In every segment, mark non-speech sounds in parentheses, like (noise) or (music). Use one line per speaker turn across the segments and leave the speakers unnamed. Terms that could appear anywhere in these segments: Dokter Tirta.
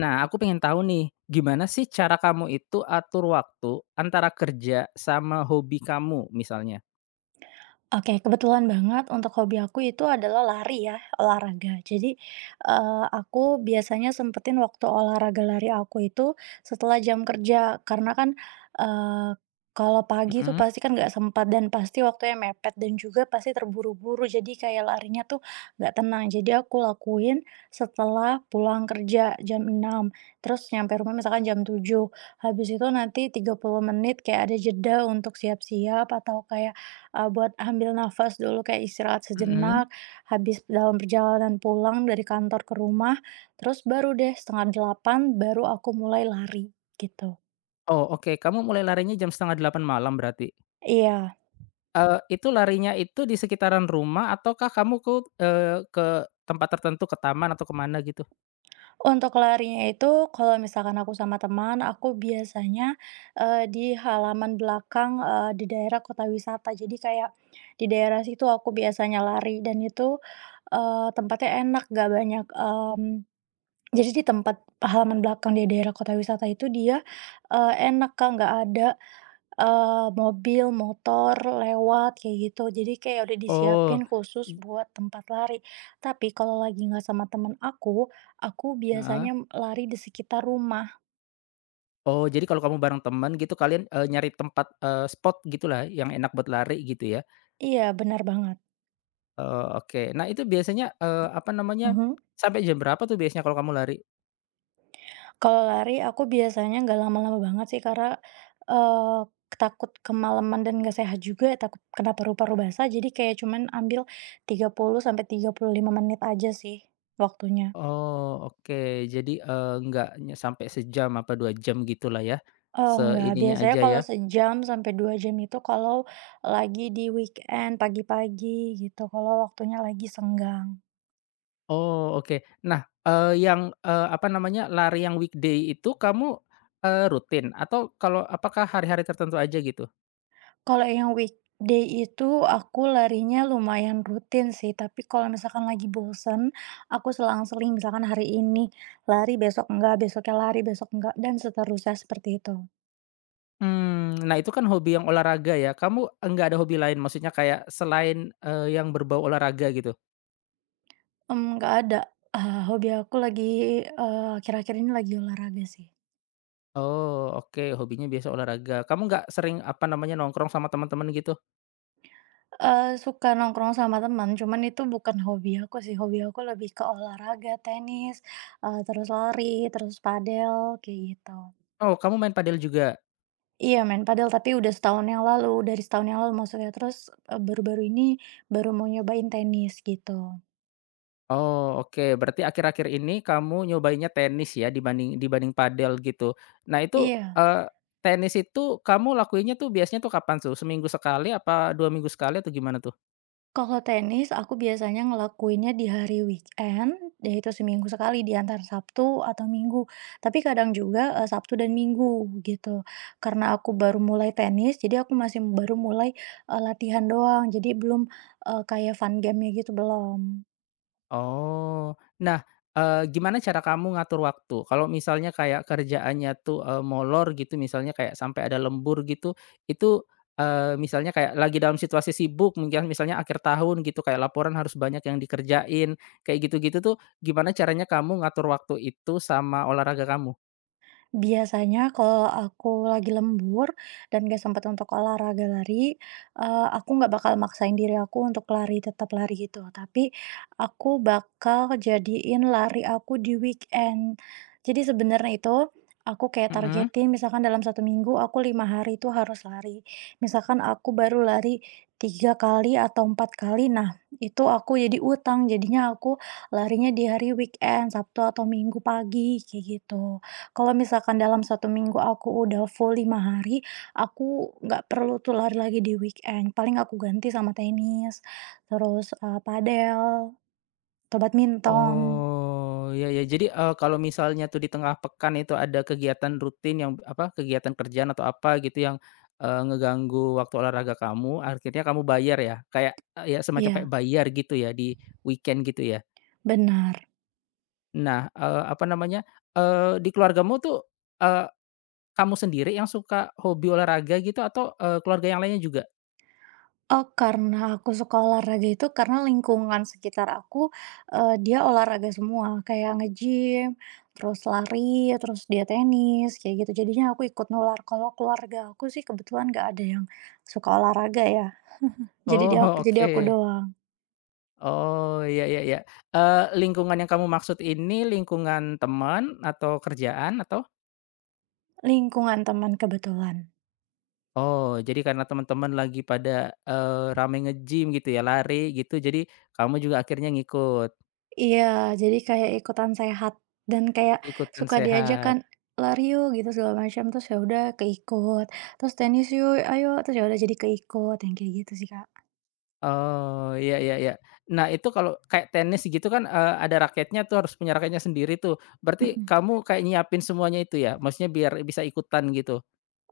Nah, aku pengen tahu nih, gimana sih cara kamu itu atur waktu antara kerja sama hobi kamu misalnya?
Oke, kebetulan banget untuk hobi aku itu adalah lari ya, olahraga. Jadi, aku biasanya sempetin waktu olahraga lari aku itu setelah jam kerja, karena kan, eee, kalau pagi tuh
Mhm,
pasti kan nggak sempat dan pasti waktunya mepet dan juga pasti terburu-buru, jadi kayak larinya tuh nggak tenang. Jadi aku lakuin setelah pulang kerja jam enam. Terus nyampe rumah misalkan jam tujuh. Habis itu nanti 30 menit kayak ada jeda untuk siap-siap atau kayak buat ambil nafas dulu kayak istirahat sejenak,
mhm.
habis dalam perjalanan pulang dari kantor ke rumah, terus baru deh setengah delapan baru aku mulai lari, gitu.
Oh, oke, kamu mulai larinya jam setengah delapan malam berarti?
Iya,
Itu larinya itu di sekitaran rumah ataukah kamu ke tempat tertentu, ke taman atau ke mana gitu?
untuk larinya itu kalau misalkan aku sama teman, aku biasanya, di halaman belakang, di daerah kota wisata. Jadi kayak di daerah situ aku biasanya lari dan itu, tempatnya enak, gak banyak, jadi di tempat halaman belakang di daerah kota wisata itu dia, enak Kak, nggak ada, mobil, motor lewat kayak gitu. Jadi kayak udah disiapin
Oh,
khusus
i
buat tempat lari. Tapi kalau lagi nggak sama temen aku
heeh.
biasanya lari di sekitar rumah.
Oh, jadi kalau kamu bareng teman gitu kalian, nyari tempat, spot gitulah yang enak buat lari gitu ya?
Iya, benar banget.
Oh, oke. Nah, itu biasanya, apa namanya,
Mhm.
sampai jam berapa tuh biasanya kalau kamu lari?
Kalau lari aku biasanya nggak lama-lama banget sih karena, eee, takut kemalaman dan nggak sehat juga, takut kena paru-paru basah, jadi kayak cuman ambil 30 sampai 35 menit aja sih waktunya.
Oh, oke. Jadi, nggak nye sampai sejam apa 2 jam gitulah ya,
Enggak,
seininya
biasanya
aja
kalau
ya.
sejam sampai 2 jam itu kalau lagi di weekend pagi-pagi gitu, kalau waktunya lagi senggang.
Oh, oke. Nah, yang, apa namanya, lari yang weekday itu kamu, rutin atau kalau apakah hari-hari tertentu aja gitu?
Kalau yang weekday itu aku larinya lumayan rutin sih, tapi kalau misalkan lagi bosen, aku selang-seling misalkan hari ini lari, besok enggak, besoknya lari, besok enggak, dan seterusnya seperti itu.
Hmm, nah itu kan hobi yang olahraga ya, kamu eh, nggak ada hobi lain? Maksudnya kayak selain, yang berbau olahraga gitu?
Nggak ada, hobi aku lagi, akhir-akhir ini lagi olahraga sih.
Oh, oke, hobinya biasa olahraga. Kamu nggak sering, apa namanya, nongkrong sama teman-teman gitu?
Suka nongkrong sama teman, cuman itu bukan hobi aku sih, hobi aku lebih ke olahraga, tenis, terus lari, terus padel, kayak gitu.
Oh, kamu main padel juga?
Iya main padel, tapi udah setahun yang lalu, dari setahun yang lalu maksudnya. Terus, baru-baru ini baru mau nyobain tenis gitu.
Oh, oke. Berarti akhir-akhir ini kamu nyobainnya tenis ya dibanding dibanding padel gitu. Nah itu,
Iya,
tenis itu kamu lakuinnya tuh biasanya tuh kapan tuh? Seminggu sekali apa 2 minggu sekali atau gimana tuh?
kalau tenis aku biasanya ngelakuinnya di hari weekend, yaitu seminggu sekali di antara Sabtu atau Minggu. Tapi kadang juga, Sabtu dan Minggu gitu. Karena aku baru mulai tenis, jadi aku masih baru mulai, latihan doang, jadi belum, kayak fun game-nya gitu belum.
Oh. Nah, gimana cara kamu ngatur waktu? Kalau misalnya kayak kerjaannya tuh, molor gitu misalnya kayak sampai ada lembur gitu, itu, misalnya kayak lagi dalam situasi sibuk mungkin misalnya akhir tahun gitu kayak laporan harus banyak yang dikerjain, kayak gitu-gitu tuh gimana caranya kamu ngatur waktu itu sama olahraga kamu?
Biasanya kalau aku lagi lembur dan gak sempet untuk olahraga lari, aku nggak bakal maksain diri aku untuk lari, tetap lari gitu. Tapi aku bakal jadiin lari aku di weekend. Jadi sebenarnya itu aku kayak
Mhm.
targetin misalkan dalam satu minggu aku 5 hari itu harus lari. Misalkan aku baru lari 3 kali atau 4 kali, nah itu aku jadi utang, jadinya aku larinya di hari weekend, Sabtu atau Minggu pagi, kayak gitu. Kalau misalkan dalam satu minggu aku udah full 5 hari, aku nggak perlu tuh lari lagi di weekend, paling aku ganti sama tenis, terus, padel, atau badminton.
Oh, ya, ya. Jadi, kalau misalnya tuh di tengah pekan itu ada kegiatan rutin yang apa, kegiatan kerjaan atau apa gitu yang, ngeganggu waktu olahraga kamu, akhirnya kamu bayar ya? Kayak, ya semacam kayak
Iya,
bayar gitu ya di weekend gitu ya?
benar.
Nah, apa namanya, di keluargamu tuh, eee, kamu sendiri yang suka hobi olahraga gitu atau, keluarga yang lainnya juga?
Oh, karena aku suka olahraga itu karena lingkungan sekitar aku, dia olahraga semua, kayak nge-gym, terus lari, terus dia tenis, kayak gitu. Jadinya aku ikut nular. Kalau keluarga aku sih kebetulan nggak ada yang suka olahraga ya, jadi
Oh,
dia
(laughs)
jadi aku
oke.
doang.
Oh, iya, iya, iya. Lingkungan yang kamu maksud ini lingkungan teman atau kerjaan atau.
Lingkungan teman kebetulan.
Oh, jadi karena teman-teman lagi pada, rame nge-gym gitu ya, lari gitu, jadi kamu juga akhirnya ngikut,
Iya, jadi kayak ikutan sehat dan kayak
ikutan
suka diajak kan,
sehat.
"Lari yuk," gitu segala macam, terus ya udah keikut, terus "Tenis yuk, ayo," terus ya udah jadi keikut, yang kayak gitu sih, Kak.
Oh, iya, iya, iya. Nah, itu kalau kayak tenis gitu kan, ada raketnya tuh, harus punya raketnya sendiri tuh. Berarti
Mhm.
kamu kayak nyiapin semuanya itu ya? Maksudnya biar bisa ikutan gitu?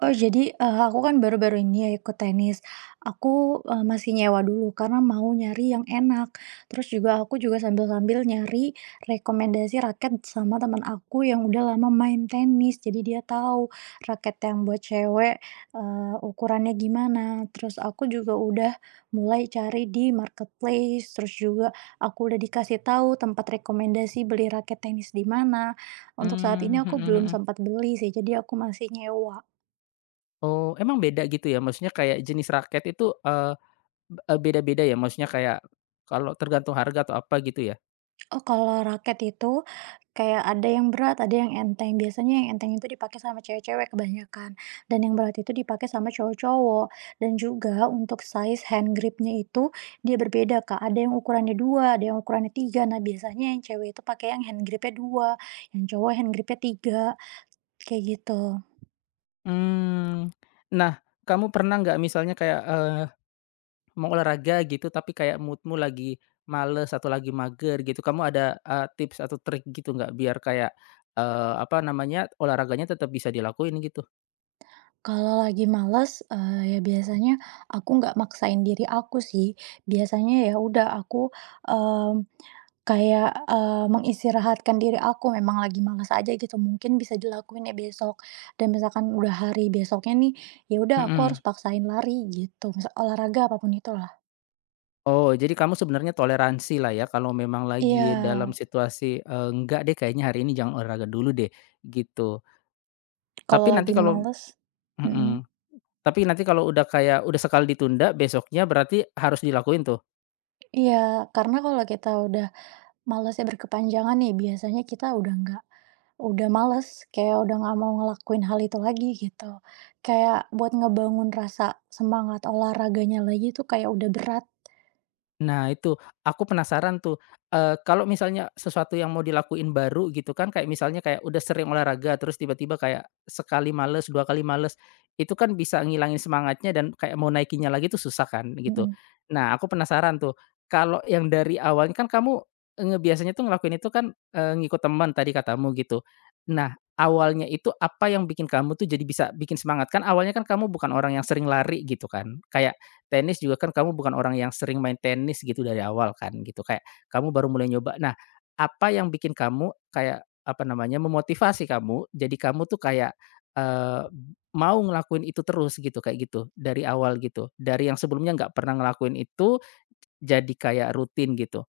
Oh jadi, aku kan baru-baru ini ya ikut tenis. Aku, masih nyewa dulu karena mau nyari yang enak. Terus juga aku juga sambil-sambil nyari rekomendasi raket sama teman aku yang udah lama main tenis. Jadi dia tahu raket yang buat cewek, ukurannya gimana. Terus aku juga udah mulai cari di marketplace, terus juga aku udah dikasih tahu tempat rekomendasi beli raket tenis di mana. Untuk saat ini
Mmm,
aku
mhm,
belum
mhm.
sempat beli sih, jadi aku masih nyewa.
Oh, emang beda gitu ya? Maksudnya kayak jenis raket itu, eee, beda-beda ya? Maksudnya kayak kalau tergantung harga atau apa gitu ya?
Oh, kalau raket itu kayak ada yang berat, ada yang enteng. Biasanya yang enteng itu dipakai sama cewek-cewek kebanyakan, dan yang berat itu dipakai sama cowok-cowok. Dan juga untuk size hand gripnya itu dia berbeda, Kak. Ada yang ukurannya 2, ada yang ukurannya 3. Nah, biasanya yang cewek itu pakai yang hand gripnya 2, yang cowok hand gripnya tiga. Kayak gitu.
Mmm, nah, kamu pernah nggak misalnya kayak, mau olahraga gitu, tapi kayak mood-mu lagi males atau lagi mager gitu, kamu ada, tips atau trik gitu nggak biar kayak, apa namanya, olahraganya tetap bisa dilakuin gitu?
Kalau lagi males, ya biasanya aku nggak maksain diri aku sih. Biasanya ya udah aku, mmm Kayak mengistirahatkan diri aku memang lagi males aja gitu mungkin bisa dilakuin ya besok dan misalkan udah hari besoknya nih, ya udah aku
Mhm.
harus paksain lari gitu misal olahraga apa pun itulah.
Oh, jadi kamu sebenarnya toleransi lah ya kalau memang
Iya,
lagi dalam situasi, "Enggak deh kayaknya hari ini jangan olahraga dulu deh," gitu.
kalau
Tapi nanti
lagi
kalau
males. Mhm,
Mhm, tapi nanti kalau udah kayak udah sekali ditunda, besoknya berarti harus dilakuin tuh?
iya karena kalau kita udah malesnya berkepanjangan nih biasanya kita udah males kayak udah nggak mau ngelakuin hal itu lagi gitu. Kayak buat ngebangun rasa semangat olahraganya lagi tuh kayak udah berat,
Nah itu, aku penasaran tuh, kalau misalnya sesuatu yang mau dilakuin baru gitu kan, kayak misalnya kayak udah sering olahraga, terus tiba-tiba kayak sekali males, 2 kali males, itu kan bisa ngilangin semangatnya dan kayak mau naikinnya lagi tuh susah kan, gitu.
mhm.
Nah aku penasaran tuh, kalau yang dari awalnya kan kamu biasanya tuh ngelakuin itu kan, ngikut teman tadi katamu gitu. Nah, awalnya itu apa yang bikin kamu tuh jadi bisa bikin semangat? Kan awalnya kan kamu bukan orang yang sering lari gitu kan, kayak tenis juga kan kamu bukan orang yang sering main tenis gitu dari awal kan gitu, kayak kamu baru mulai nyoba. Nah, apa yang bikin kamu kayak, apa namanya, memotivasi kamu, jadi kamu tuh kayak, eee, mau ngelakuin itu terus gitu, kayak gitu, dari awal gitu? Dari yang sebelumnya nggak pernah ngelakuin itu, jadi kayak rutin gitu?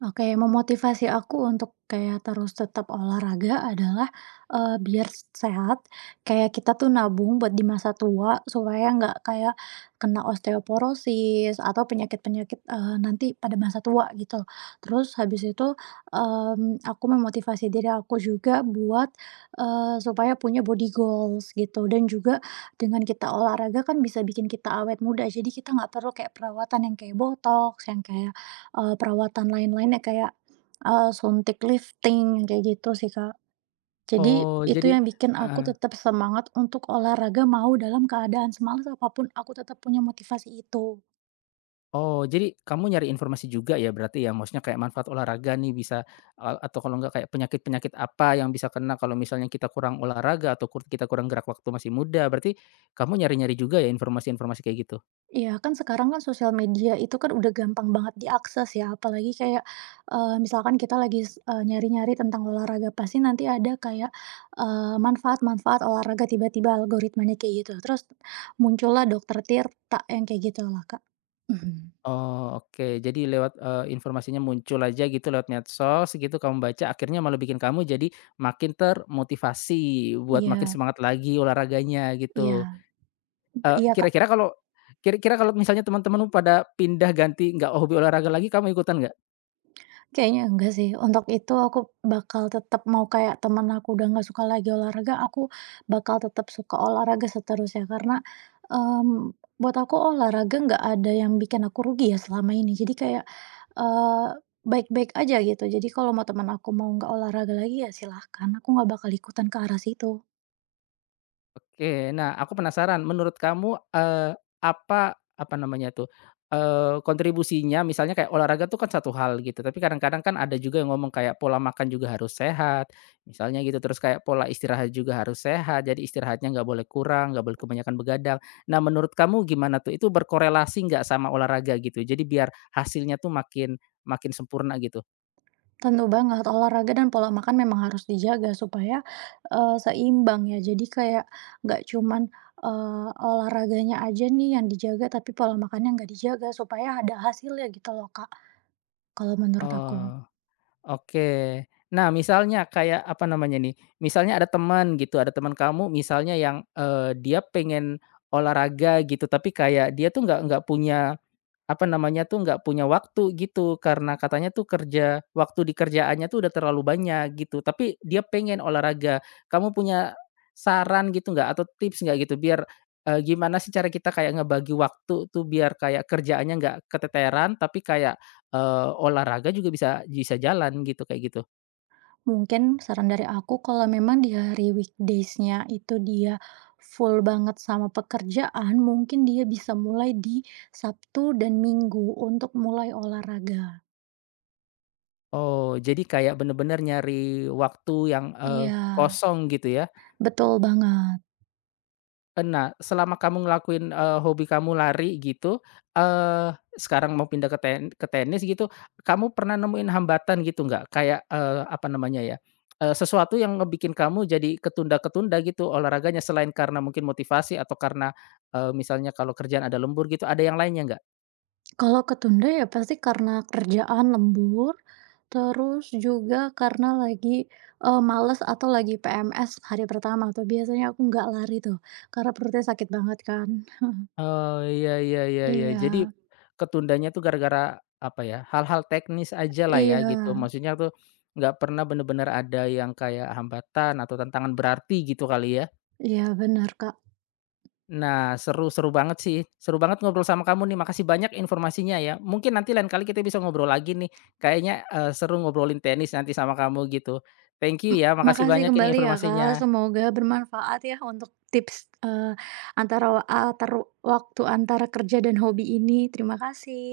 Oke, memotivasi aku untuk kayak terus tetap olahraga adalah, biar sehat, kayak kita tuh nabung buat di masa tua supaya nggak kayak kena osteoporosis atau penyakit-penyakit, nanti pada masa tua gitu. Terus habis itu, aku memotivasi diri aku juga buat, supaya punya body goals gitu dan juga dengan kita olahraga kan bisa bikin kita awet muda jadi kita nggak perlu kayak perawatan yang kayak botox yang kayak perawatan lain-lainnya kayak, suntik lifting, kayak gitu sih, Kak. Jadi
Oh,
itu
jadi
yang bikin aku tetap semangat untuk olahraga mau dalam keadaan semalas apapun aku tetap punya motivasi itu.
Oh, jadi kamu nyari informasi juga ya berarti ya? Maksudnya kayak manfaat olahraga nih bisa atau kalau nggak kayak penyakit-penyakit apa yang bisa kena kalau misalnya kita kurang olahraga atau kita kurang gerak waktu masih muda, berarti kamu nyari-nyari juga ya informasi-informasi kayak gitu?
Iya, kan sekarang kan sosial media itu kan udah gampang banget diakses ya, apalagi kayak, misalkan kita lagi nyari-nyari tentang olahraga pasti nanti ada kayak, manfaat-manfaat olahraga tiba-tiba algoritmanya kayak gitu. Terus muncullah Dokter Tirta yang kayak gitulah, Kak. Mhm,
Oh, oke. Jadi lewat, informasinya muncul aja gitu lewat medsos gitu kamu baca akhirnya malah bikin kamu jadi makin termotivasi buat makin
iya.
semangat lagi olahraganya gitu.
Iya
Eee,
iya, Kak.
kira-kira kalau Kira-kira kalau misalnya teman-temanmu pada pindah ganti nggak hobi olahraga lagi kamu ikutan nggak?
Kayaknya enggak sih, untuk itu aku bakal tetap mau kayak temen aku udah nggak suka lagi olahraga, aku bakal tetap suka olahraga seterusnya karena, mmm, buat aku olahraga nggak ada yang bikin aku rugi ya selama ini. Jadi kayak, eee, baik-baik aja gitu. Jadi kalau mau teman aku nggak olahraga lagi ya silahkan, aku nggak bakal ikutan ke arah situ.
Oke. Nah, aku penasaran menurut kamu, apa apa namanya tuh, kontribusinya misalnya kayak olahraga tuh kan satu hal gitu, tapi kadang-kadang kan ada juga yang ngomong kayak pola makan juga harus sehat, misalnya gitu, terus kayak pola istirahat juga harus sehat, jadi istirahatnya nggak boleh kurang, nggak boleh kebanyakan begadang. Nah, menurut kamu gimana tuh? Itu berkorelasi nggak sama olahraga gitu? Jadi biar hasilnya tuh makin makin sempurna gitu?
Tentu banget, olahraga dan pola makan memang harus dijaga supaya, seimbang ya. Jadi kayak nggak cuman, olahraganya aja nih yang dijaga, tapi pola makannya nggak dijaga supaya ada hasilnya gitu loh, Kak, kalau menurut aku.
Oh. Oke. Nah, misalnya kayak, apa namanya nih, misalnya ada teman gitu, ada teman kamu misalnya yang, dia pengen olahraga gitu, tapi kayak dia tuh nggak punya apa namanya tuh, nggak punya waktu gitu, karena katanya tuh kerja waktu di kerjaannya tuh udah terlalu banyak gitu, tapi dia pengen olahraga. Kamu punya saran gitu nggak atau tips nggak gitu biar, gimana sih cara kita kayak ngebagi waktu tuh biar kayak kerjaannya nggak keteteran tapi kayak, olahraga juga bisa bisa jalan gitu, kayak gitu?
Mungkin saran dari aku kalau memang di hari weekdaysnya itu dia full banget sama pekerjaan, mungkin dia bisa mulai di Sabtu dan Minggu untuk mulai olahraga.
Oh, jadi kayak bener-bener nyari waktu yang,
Iya,
kosong gitu ya?
betul banget.
Nah, selama kamu ngelakuin, hobi kamu lari gitu, sekarang mau pindah ke tenis gitu, kamu pernah nemuin hambatan gitu nggak? Kayak, apa namanya ya, sesuatu yang ngebikin kamu jadi ketunda-ketunda gitu olahraganya selain karena mungkin motivasi atau karena, misalnya kalau kerjaan ada lembur gitu, ada yang lainnya nggak?
Kalau ketunda ya pasti karena kerjaan lembur, terus juga karena lagi, males atau lagi PMS hari pertama tuh biasanya aku nggak lari tuh, karena perutnya sakit banget kan.
Oh, iya, iya, iya, iya.
Iya
Jadi, ketundanya tuh gara-gara, apa ya, hal-hal teknis aja lah ya
iya
gitu, maksudnya tuh nggak pernah bener-bener ada yang kayak hambatan atau tantangan berarti gitu kali ya?
iya benar Kak.
Nah, seru seru banget sih, seru banget ngobrol sama kamu nih, makasih banyak informasinya ya. Mungkin nanti lain kali kita bisa ngobrol lagi nih, kayaknya, seru ngobrolin tenis nanti sama kamu gitu. Thank you
M
ya, makasih
makasih
banyak ini
kembali ya, Kak,
informasinya.
semoga bermanfaat ya untuk tips, eee, antara wa atar waktu antara kerja dan hobi ini. Terima kasih.